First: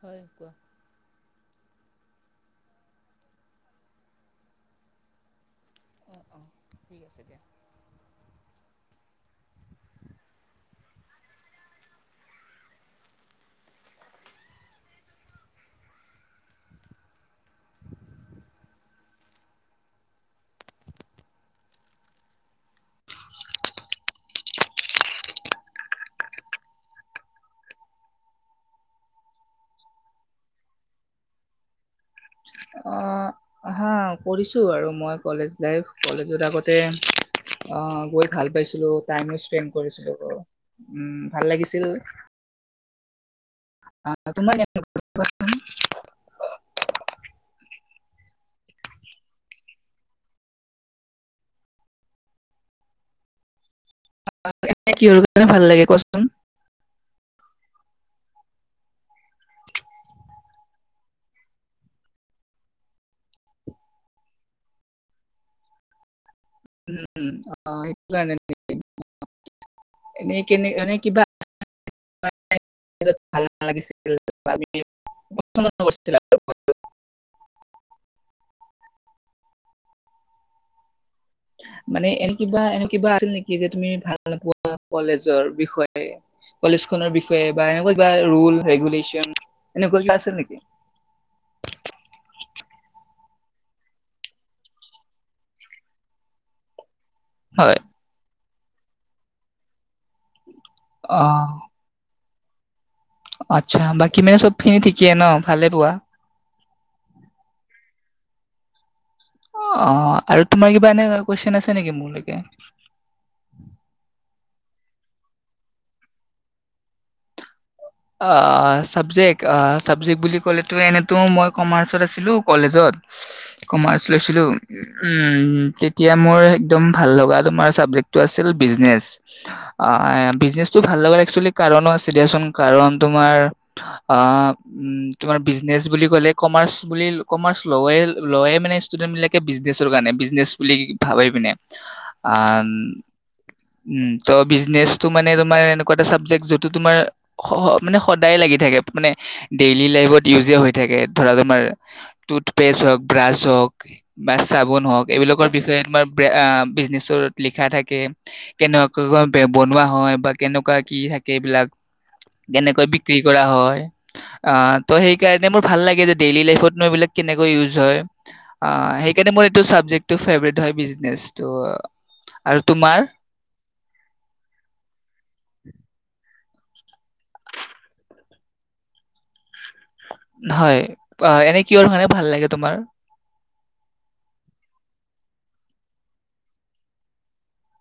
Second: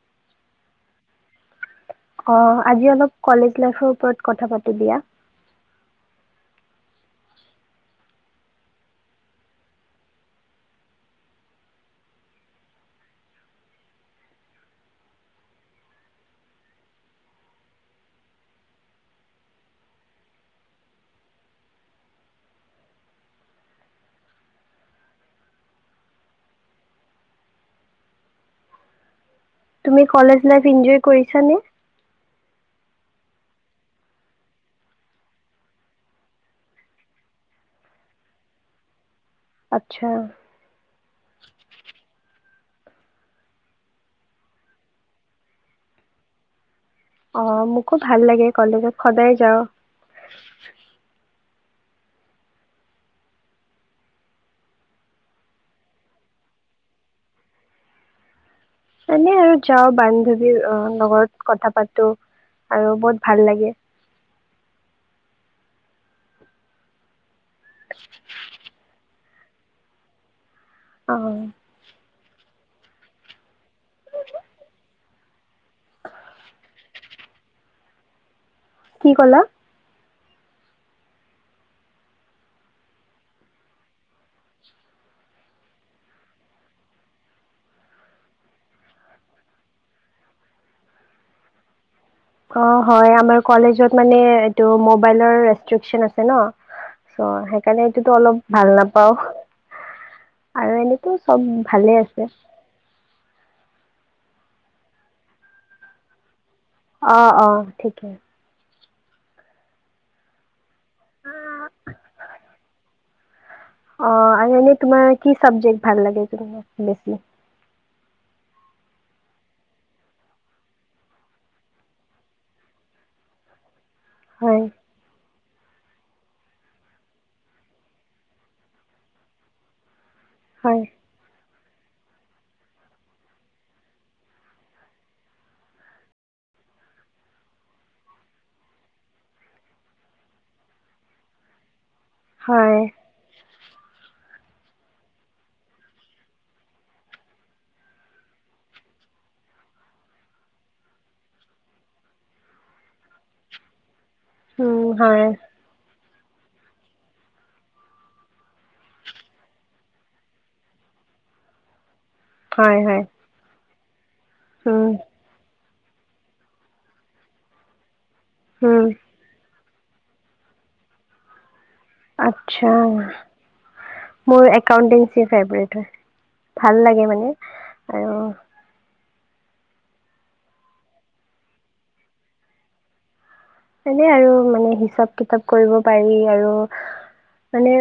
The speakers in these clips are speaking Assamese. হয়ক অ আজি অলপ কলেজ লাইফৰ ওপৰত কথা পাতো দিয়া অ অ ঠিক আছে দিয়া তুমি কলেজ লাই এনজয় কৰিছানে হা কৰিছোঁ আৰু মই কলেজ লাইফ কলেজত আগতে গৈ ভাল পাইছিলোঁ টাইমো স্পেণ্ড আচ্ছা কৰিছিলো আ উ ভাল লাগিছিল অ তোমাৰ অ মোকো ভাল লাগে কলেজত সদায় যাওঁ কিহৰ গানে ভাল লাগে কচোন এনে আৰু যাও বান্ধৱী লগৰত কথা পাতো আৰু বহুত ভাল লাগে উম অ সেইটোৰ কাৰণে এনে কেনে মানে অ কিবা ভাল ভাল লাগিছিল কৰিছিল কি ক'লা মানে এনে কিবা এনে কিবা আছিল নেকি যে তুমি ভাল নপোৱা কলেজৰ বিষয়ে কলেজ খনৰ বিষয়ে বা এনেকুৱা কিবা লো ৰেগুলেশচন এনেকুৱা কিবা আছিল নেকি অ হয় আমাৰ কলেজত মানে এইটো মবাইলৰ ৰেষ্ট্ৰিকচন আছে ন চ' হয় সেইকাৰণে এইটোতো অলপ ভাল নাপাওঁ আৰু এনেতো চব অ' ভালে আছে উম আচ্ছা বাকী মানে চব খিনি ঠিকেই ন ভালে পোৱা অ অ ঠিকেই অ অ আৰু তোমাৰ কিবা এনে কুৱেশন আছে নেকি মোৰ লৈকে অ আৰু এনে তোমাৰ কি চাবজেক্ট ভাল লাগে বেছি অ চাবজেক্ট অ চাবজেক্ট বুলি কলেতো এনেতো মই কমাৰ্চত আছিলো কলেজত কমাৰ্চ লৈছিলো হয় উম তেতিয়া মোৰ একদম ভাল লগা তোমাৰ চাবজেক্টটো আছিল বিজনেচ বিজনেছ টো হয় ভাল লগাৰ একচলি কাৰণ আছিল ৰিয়াচোন কাৰণ তোমাৰ অ উম তোমাৰ বিজনেচ বুলি কলে কমাৰ্চ বুলি কমাৰ্চ লয় লয় মানে ষ্টুডেন্ট বিলাকে বিজনেচ কাৰণে বিজনেচ বুলি ভাবি পিনে অ হয় উম ত বিজনেছটো মানে তোমাৰ এনেকুৱা এটা চাবজেক্ট যিটো তোমাৰ মানে সদায় লাগি থাকে মানে ডেইলি লাইফত ইউজে হৈ থাকে ধৰা তোমাৰ টুথপেষ্ট হওক ব্ৰাছ হওক বা চাবোন হওক হয় এইবিলাকৰ বিষয়ে তোমাৰ বিজনেচত লিখা থাকে কেনেকুৱা বনোৱা হয় বা কেনেকুৱা কি থাকে এইবিলাক হয় কেনেকৈ হয় বিক্ৰী কৰা হয় অ ত সেইকাৰে মোৰ ভাল লাগে যে ডেইলী লাইফত এইবিলাক কেনেকৈ ইউজ হয়। অ সেইকাৰণে মই এইটো চাবজেক্টটো ফেভৰেট হয় বিজনেছতো আচ্ছা মোৰ একাওটেনচিপ ফেবেৰিত হয় ভাল লাগে মানে আৰু হয় এনে কিয় কাৰণে ভাল লাগে তোমাৰ এনে আৰু মানে হিচাপ কিতাপ কৰিব পাৰি আৰু মানে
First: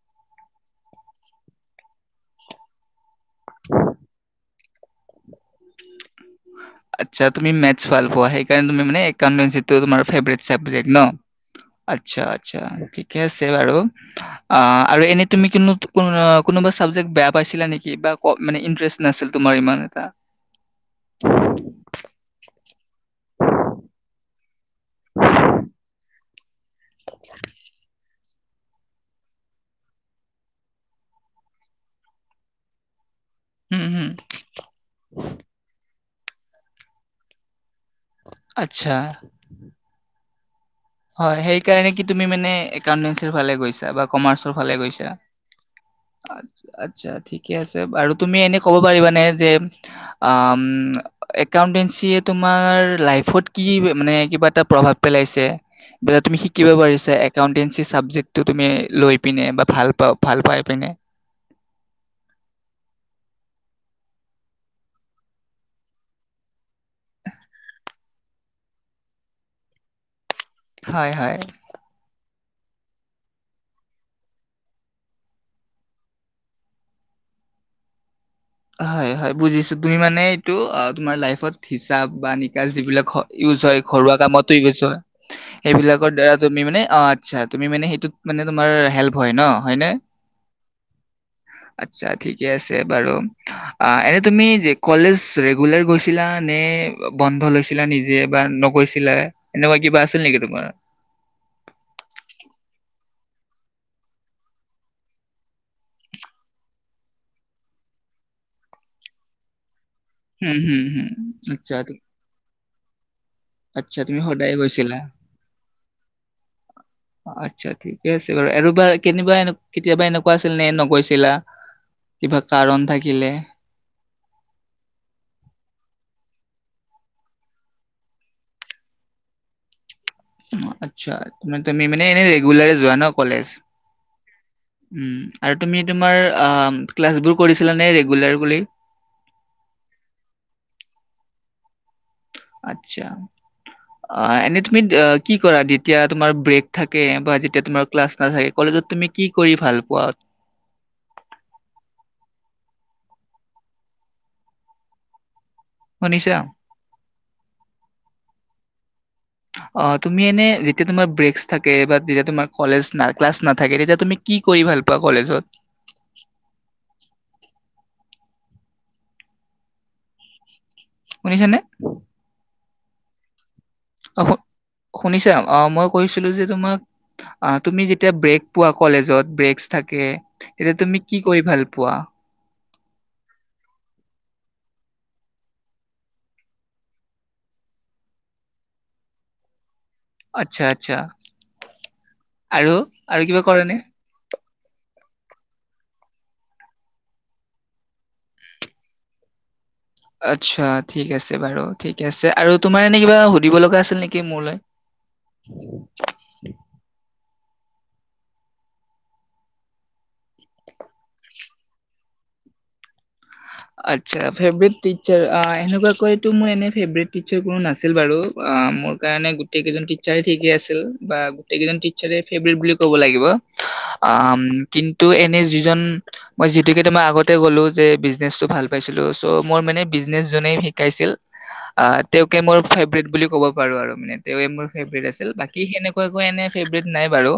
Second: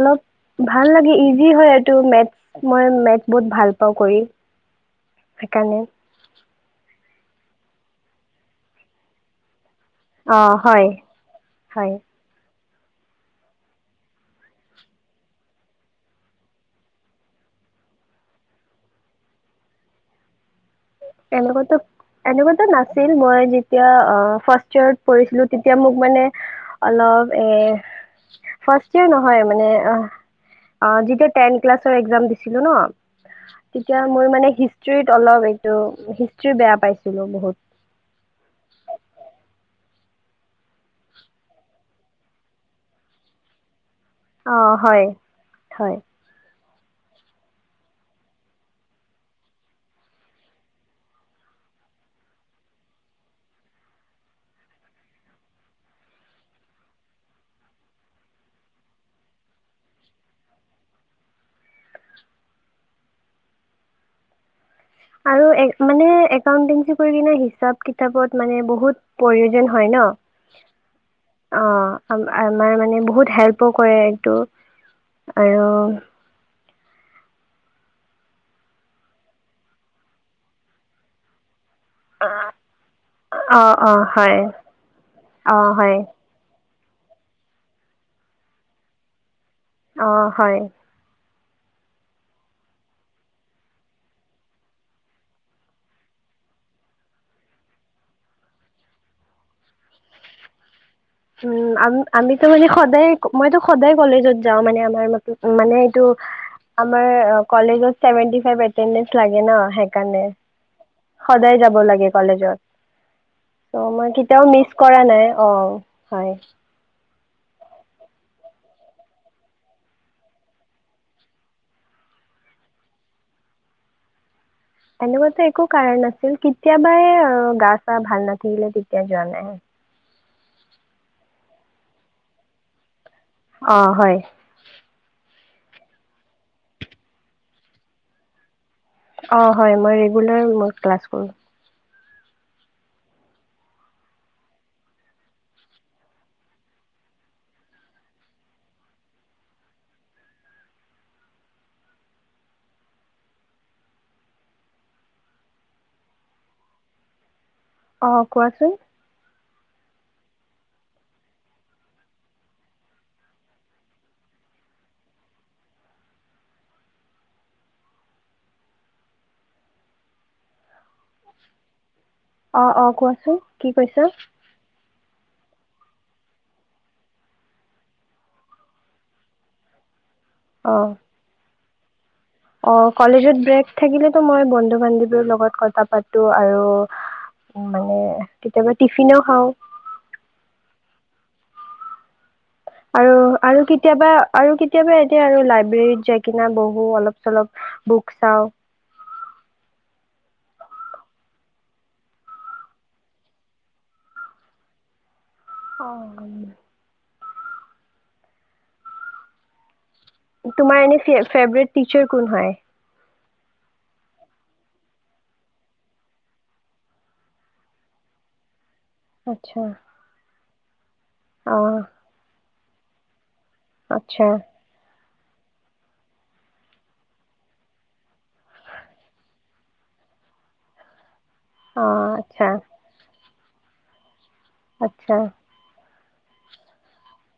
অলপ ভাল লাগে ইজি হয় এইটো মেচ মই মেচ বহুত ভাল পাওঁ কৰি সেইকাৰণে আচ্ছা তুমি গনিত ভাল পোৱা সেইকাৰণে তুমি মানে একাউণ্ট এই তোমাৰ ফেবৰেট অঁ চাপজেক হয় ন হয় আচ্ছা ঠিকে আছে বাৰু আৰু এনে কোনোবা বেয়া পাইছিলা নেকি ইষ্ট নাছিল তোমাৰ ইমান এটা এনেকুৱো এনেকুৱাতো নাচ আ মই যেতিয়া ফাৰ্ষ ইয়েৰত পঢ়িছিলো তেতিয়া মোক মানে অলপ এ ফাৰয়েৰ নহয় মানে অ যেতিয়া টেন ক্লাৰ একাম দিছিলো ন হুম, তেতিয়া হুম। মোৰ মানে হিষ্ট্ৰত অলপ হিষ্ট্ৰ্ৰী বেয়া পাইছিলো বহুত আচ্ছা হয় সেই কাৰণে কি তুমি মানে একাউটে ফালে গৈছা বা কমাৰ্চৰ অ ফালে হয় গৈছা? হয় আচ্ছা, আচ্ছা ঠিকে আছে আৰু তুমি এনে ক'ব পাৰিবানে যে একাউন্টেঞ্চিয়ে তোমাৰ লাইফত কি মানে কিবা এটা প্ৰভাৱ পেলাইছে তুমি শিকিব পাৰিছা একাউন্টেঞ্চি চাবজেক্টটো তুমি লৈ পিনে বা ভাল পা ভাল পাই পিনে আৰু মানে একাউটে কৰি কি হিচাপ কিতাপত মানে বহুত প্ৰয়োজন হয় হয়, হয়। ন অ আ আমাৰ মানে বহুত হেল্পো কৰে এইটো আৰু হয় হয় বুজিছো তুমি মানে এইটো অ তোমাৰ লাইফত হিচাব বা নিকচ যিবিলাক ইউজ অ', হয় অ', ঘৰুৱা হয়, কামতো ইউজ হয় অ', হয়, সেইবিলাকৰ দ্বাৰা তুমি মানে অ আচ্ছা তুমি মানে সেইটোত মানে তোমাৰ হেল্প হয় ন অ হয় আত্ছা ঠিকে আছে বাৰু অ এনে তুমি যে কলেজ ৰেগুলাৰ গৈছিলা নে বন্ধ লৈছিলা নিজে বা নগৈছিলা এনেকুৱা কিবা আছিল নেকি তোমাৰ উ আমি ত মানই সদায় কলেজত জাও মানে আমাৰ মানে আমাৰ কলেজৰ শাতপাচ পইকচটিক এটেনেছ লাগে সেই কাৰণে ণ হুম, হুম, হুম। সদায় আচ্ছা, যাব তু- লাগে কলেজত চ আচ্ছা মই তুমি কেতিয়াও সদায় মিচ গৈছিলা। কৰা নাই অ ব আচ্ছা ঠিকে আছে বাৰু আৰুবাৰ কেনিবা এ কেতিয়াবা এনেকুৱা আছিল নে নগৈছিলা কিবা কাৰণ থাকিলে এনেকুৱাাতো একো কাৰণ নাছিল কেতিয়াবাই গা চা ভাল নাথাকিলে তেতিয়া যোৱা নাই অ আচ্ছা ত তুমি মানে এনেই ৰেগুলাৰ যোৱা ন কলেজ অ হয় উম আৰু তুমি তোমাৰ অ ক্লাছ বোৰ কৰিছিলা নে ৰেগুলাৰ বুলি অ হয় মই ৰেগুলাৰ মই ক্লাছ কৰোঁ আছা এনে তুমি কি কৰা যেতিয়া তোমাৰ ব্ৰেক থাকে বা যেতিয়াাৰ ক্লাছ নাথে কলেজ তুমি কি কৰি ভাল পোৱা মনিষা আহ কোৱাচোন আহ তুমি এনে যেতিয়া তোমাৰ ব্ৰেক থাকে বা যেতিয়া তোমাৰ কলেজ ন ক্লাছ নাথাকে তেতিয়া তুমি কি কৰি ভাল পোৱা কলেজত শুনিছ ননে অঁ অঁ কোৱাচোন কি কৈছা অ শু শুনিছা অ মই কৈছিলো যে তোমাক তুমি যেতিয়া ব্ৰেক পোৱা কলেজত ব্ৰকচ থাকে অ এতিয়া তুমি কি কৰি ভাল প পোৱা অ কলেজত ব্ৰেক থাকিলোটো মই বন্ধু বান্ধৱ লগত কথা পাতো আৰু মানে কেতিয়াবা টিফিনো খাওঁ আচ্ছা আচ্ছা আৰু কিবা কৰে আৰু নে? কেতিয়াবা আৰু কেতিয়াবা আৰু লাইব্ৰেৰীত যাই কিনা বহু অলপ চলপ বুক চাওঁ আচ্ছা ঠিক আছে বাৰু ঠিক আছে আৰু তোমাৰ এনে কিবা সুধিব লগা আছিল নেকি মোৰলৈ অ তোমাৰ এনে ফেৱৰেত টিচাৰ কোন হয় আটচা ফেভৰেত টিচাৰ এনেকুৱাকো মোৰ এনে ফেভট টিচাৰ কোনো নাছিল বাৰু মোৰ কাৰণে আচ্ছা গোটেইজন টচাৰ ঠিকে আছে [unintelligible] বা অ গোটেই কেইজন তিচাৰে ফেভৰেত বুলি ক'ব লাগিব আচ্ছা উ কিন্তু টো এনেই যিজন মই যিটোকে মই আগতে গ'লো যে বিজনেচটো ভাল পাইছিলো চ' মোৰ মানে বিজনেচ জোনেই শিকাইছিল অ তেওঁকে মোৰ ফেভৰেত বুলি ক'ব বাৰু আৰু মিনিত তেওয়ে মোৰ ফেভট আচ্ছা আছিল বাকী হেনেকো একো এনে ফেভট নাই বাৰু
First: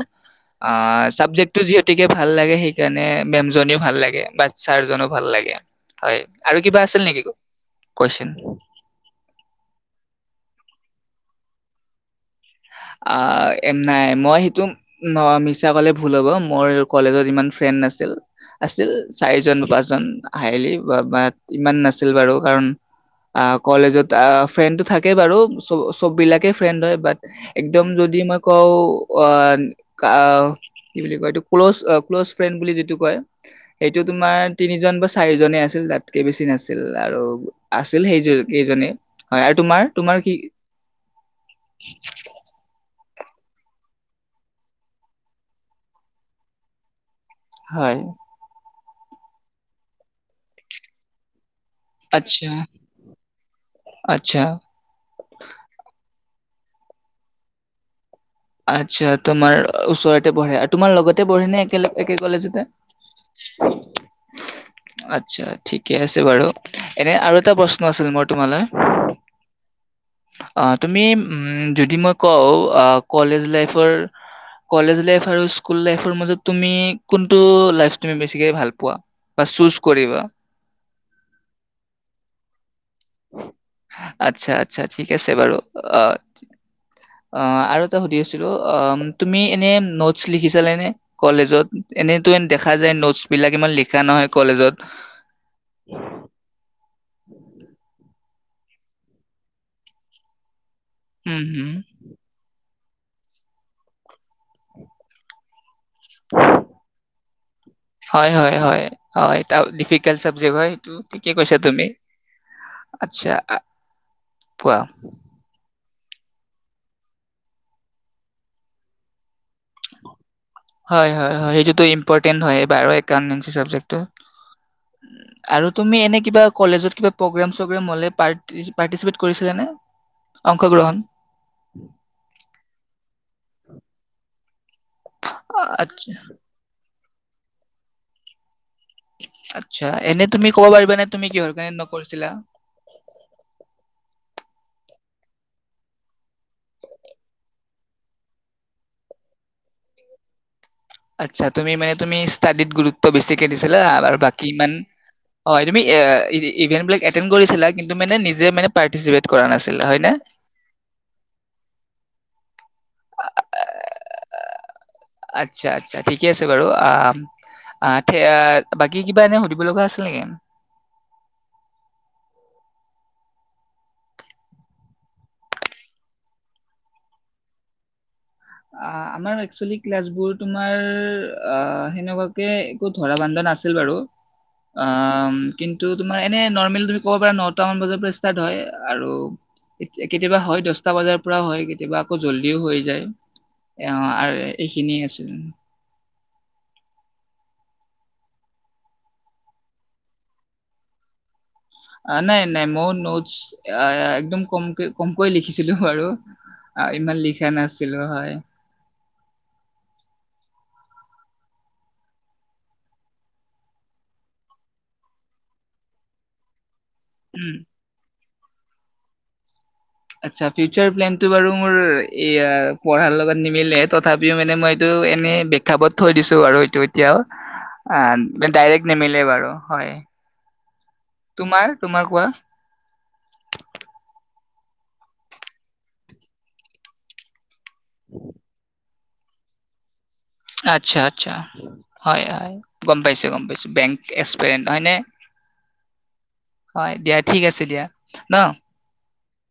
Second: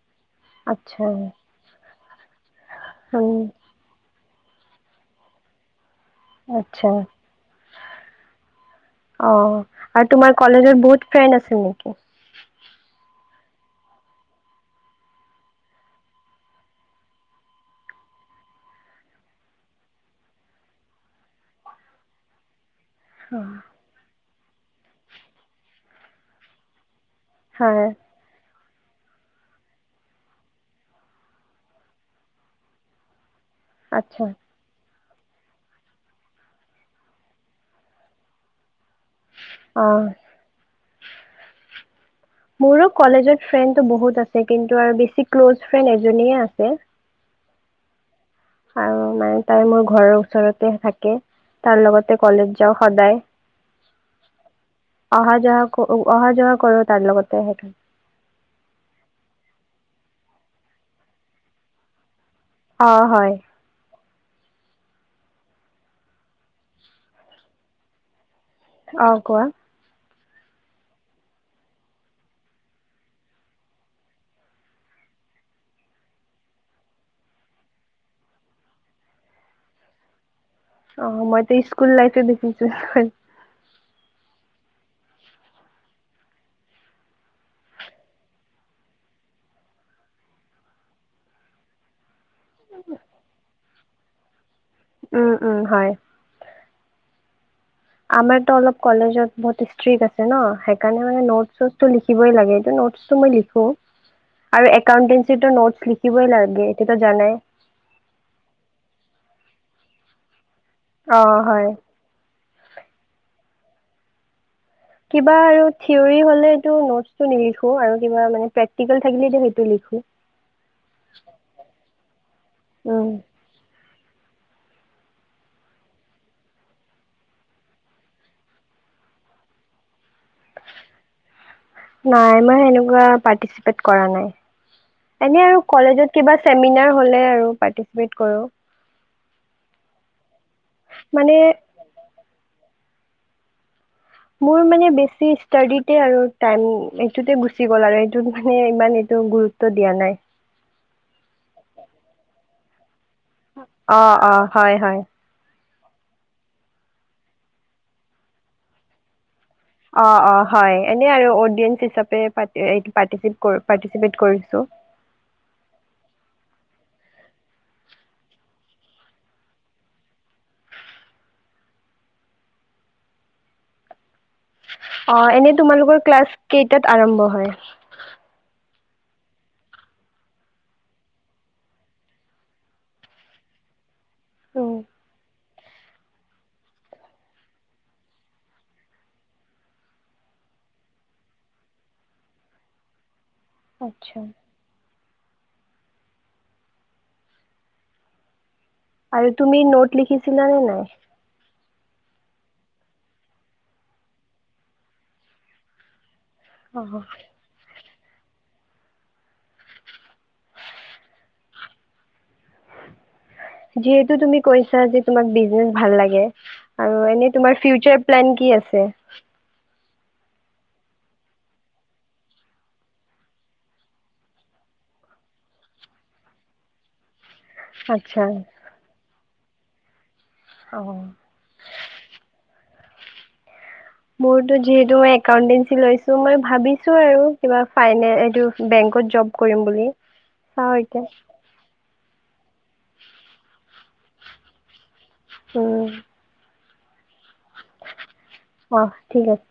অ আচ্ছা চাবজেক্টটো যিহেতুকে ভাল লাগে সেইকাৰণে মেম উম জনী ভাল লাগে বাচ্ছাৰ জনো ভাল লাগে হয় আৰু কিবা আচ্ছা আছিল নেকি কোযেনচোন কলেজৰ বহুত ফ্ৰেণ্ড আছিল নেকি অ নাই মই সেইটো মিছা কলে ভুল হ'ব মোৰ কলেজত ইমান ফ্ৰেণ্ড নাছিল আছিল চাৰিজন পাঁচজন হাইলি ইমান নাছিল বাৰু কাৰণ অ কলেজত ফ্ৰেণ্ডটো থাকে বাৰু চব চব বিলাকে ফ্ৰেণ্ড হয় বাট একদম হয় যদি মই কৌ অ কি বুলি কয় এইটো ক্ল'জ ক্ল'জ ফ্ৰেণ্ড বুলি যিটো কয় এইটো আচ্ছা তোমাৰ তিনিজন বা চাৰি চাৰিজনেই আছিল তাতকে বেছি নাছিল আৰু আছিল সেইকেইজনে হয় আৰু তোমাৰ অ তোমাৰ কি মোৰো কলেজত ফ্ৰেণ্ডটো বহুত আছে কিন্তু আৰু বেছি ক্ল'জ ফ্ৰেণ্ড এজনে আছে হয় আৰু মানে তাই মোৰ ঘৰৰ ওচৰতে থাকে তাৰ লগতে আচ্ছা কলেজ যাওঁ সদায় আচ্ছা অহা যোৱা অহা যোৱা কৰো তাৰ লগতে সেইকাৰণে আচ্ছা তোমাৰ ওচৰতে বঢ়ে আৰু তোমাৰ লগতে পঢ়ে নে একেলগ একেখন কলেজতে অ' হয় আচ্ছা ঠিকে আছে বাৰু এনে আৰু এটা প্ৰশ্ন আছিল মোৰ তোমালৈ অ কোৱা অ তুমি উম যদি মই কওঁ আহ কলেজ লাইফৰ কলেজ লাইফ আৰু স্কুল লাইফৰ মাজত তুমি কোনটো বেছিকৈ ভালপোৱা বা ছোচ কৰিবা অ মইত স্কুল লাইফ বেছি এইচ কৰিম আচ্ছা আচ্ছা ঠিক আছে বাৰু অ অ আৰু সুধি আছিলো অ তুমি এনে নোটচ লিখিচিলানে নে কলেজত এনে দেখা যায় নোটছ বিলাক ইমান লিখ লিখানহয় কলেজত উ উম হয়। [unintelligible] আমাৰতো অলপ কলেজত বহুত ষ্ট্ৰিক্ আছে ন সেই কাৰণে মানে উম, নোট হুম, টো লিবই লাগে এইটো ন লিখো আৰু একাউটেচিটো নোটছ লিখিবই লাগে সেইটো জানাই হয় হয় হয় হয় এ ডিফিক হয়টো ঠিকে অ' কৈছা হয়। তুমি আচ্ছা কোৱা। কিবা আৰু থিয়ৰী হ'লেটো নোটটো নিখো আৰুি কিবা প্ৰেক্টিক থাকিলেটো লিখো হয় হয় হয় সেইতোটো ট্ৰেড হয় উম। একাউনট্ৰেড চাবজেকটো আৰু তুমি এনে কিবা কলেজত কিবা প্ৰগ্ৰেম চগ্ৰম হলে প্ৰাতিচিপেত কৰিছিলা নে অংশগ্ৰহণ নাই মই সেনেকুৱা পাৰটিচিপেট কৰা নাই এনে আৰু আচ্ছা কলেজত কিবা চেমিনাৰ হ'লে আৰু পাৰ্টিচিপেট কৰোঁ আচ্ছা এনে তুমি কব পাৰিবাানে তুমি মানে কিহৰ কাৰণে নকৰিছিলা মোৰ মানে বেছি ষ্টাডিতে আৰু টাইম এইটোতে গুচি গল আৰু এইটোতে মানে ইমান এইটো গুৰুত্ব দিয়া নাই আচ্ছা তুমি মানে তুমি ষ্টাডিত গুৰুত্ব বেছিকে দিছিলা অ', বাকী অ', ইমান হয়, হয়। হয় তুমি ইভেণ্টবিলাক এটেণ্ড কৰিছিলা কিন্তু মানে নিজে মানে পাৰ্টিচিপেট কৰা নাছিলা অ হয়নে? অ হয় এনে আৰু অডিয়েন্ঞ্চ হিচাপে পা পাটিছিপ ক পাৰ্টিচিপেট কৰিছো আচ্ছা আচ্ছা ঠিকে আছে বাৰু বাকী কিবা এনে সুধিব লগা আছিল নেকি অ এনে তোমালোকৰ ক্লাছ কেইটাত আৰম্ভ হয় অ আমাৰ একচুৱেলি ক্লাছবোৰ তোমাৰ অ সেনেকুৱাকে একো ধৰা বান্ধা নাছিল বাৰু উম, অমম্ কিন্তু তোমাৰ এনে নৰ্মেল তুমি ক'ব পাৰা নটা মান বজাৰ পৰা ষ্টাৰ্ট হয় আৰু কেতিয়াবা হয় দহটা বজাৰ পৰা হয় কেতিয়াবা আকৌ জল্দিও হৈ যায় অ আচ্ছা আৰু এইখিনিয়ে আছে উম আৰু তুমি নোট লিখিছিলা নে নাই অ নাই নাই মই নোটছ একদম কমক কমকৈ লিখিছিলো বাৰু অ'। ইমান লিখা নাছি কিলো হয় যিহেতু তুমি কৈছা যে তোমাক বিজনেচ ভাল লাগে আৰু এনেই উম, তোমাৰ ফিউচাৰ প্লেন কি আছে আচ্ছা ফিউচাৰ প্লেনটো বাৰু মোৰ এয়া পঢ়াৰ লগত নিমিলে তথাপিও মানে মই এইটো এনে বিখ্যাপত থৈ দিছো আৰুটো এতিয়াও আচ্ছা আঃ ডাইৰেক্ট নিমিলে বাৰু, হয়, অ '- তোমাৰ-তোমাৰ কোৱা? মোৰতো যিহেতু মই একাউন্টেঞ্চি লৈছো মই ভাবিছো আৰু, কিবা ফাইনে এইটো বেংকত, জব কৰিম বুলি। চাওঁ আচ্ছা- এতিয়া আচ্ছা, হয়- হয় গম পাইছো, গম পাইছো বেংক এক্সপেন হয়নে? উম', হয় দিয়া, - ঠিক আছে, দিয়া ন', অ ঠিক আছে।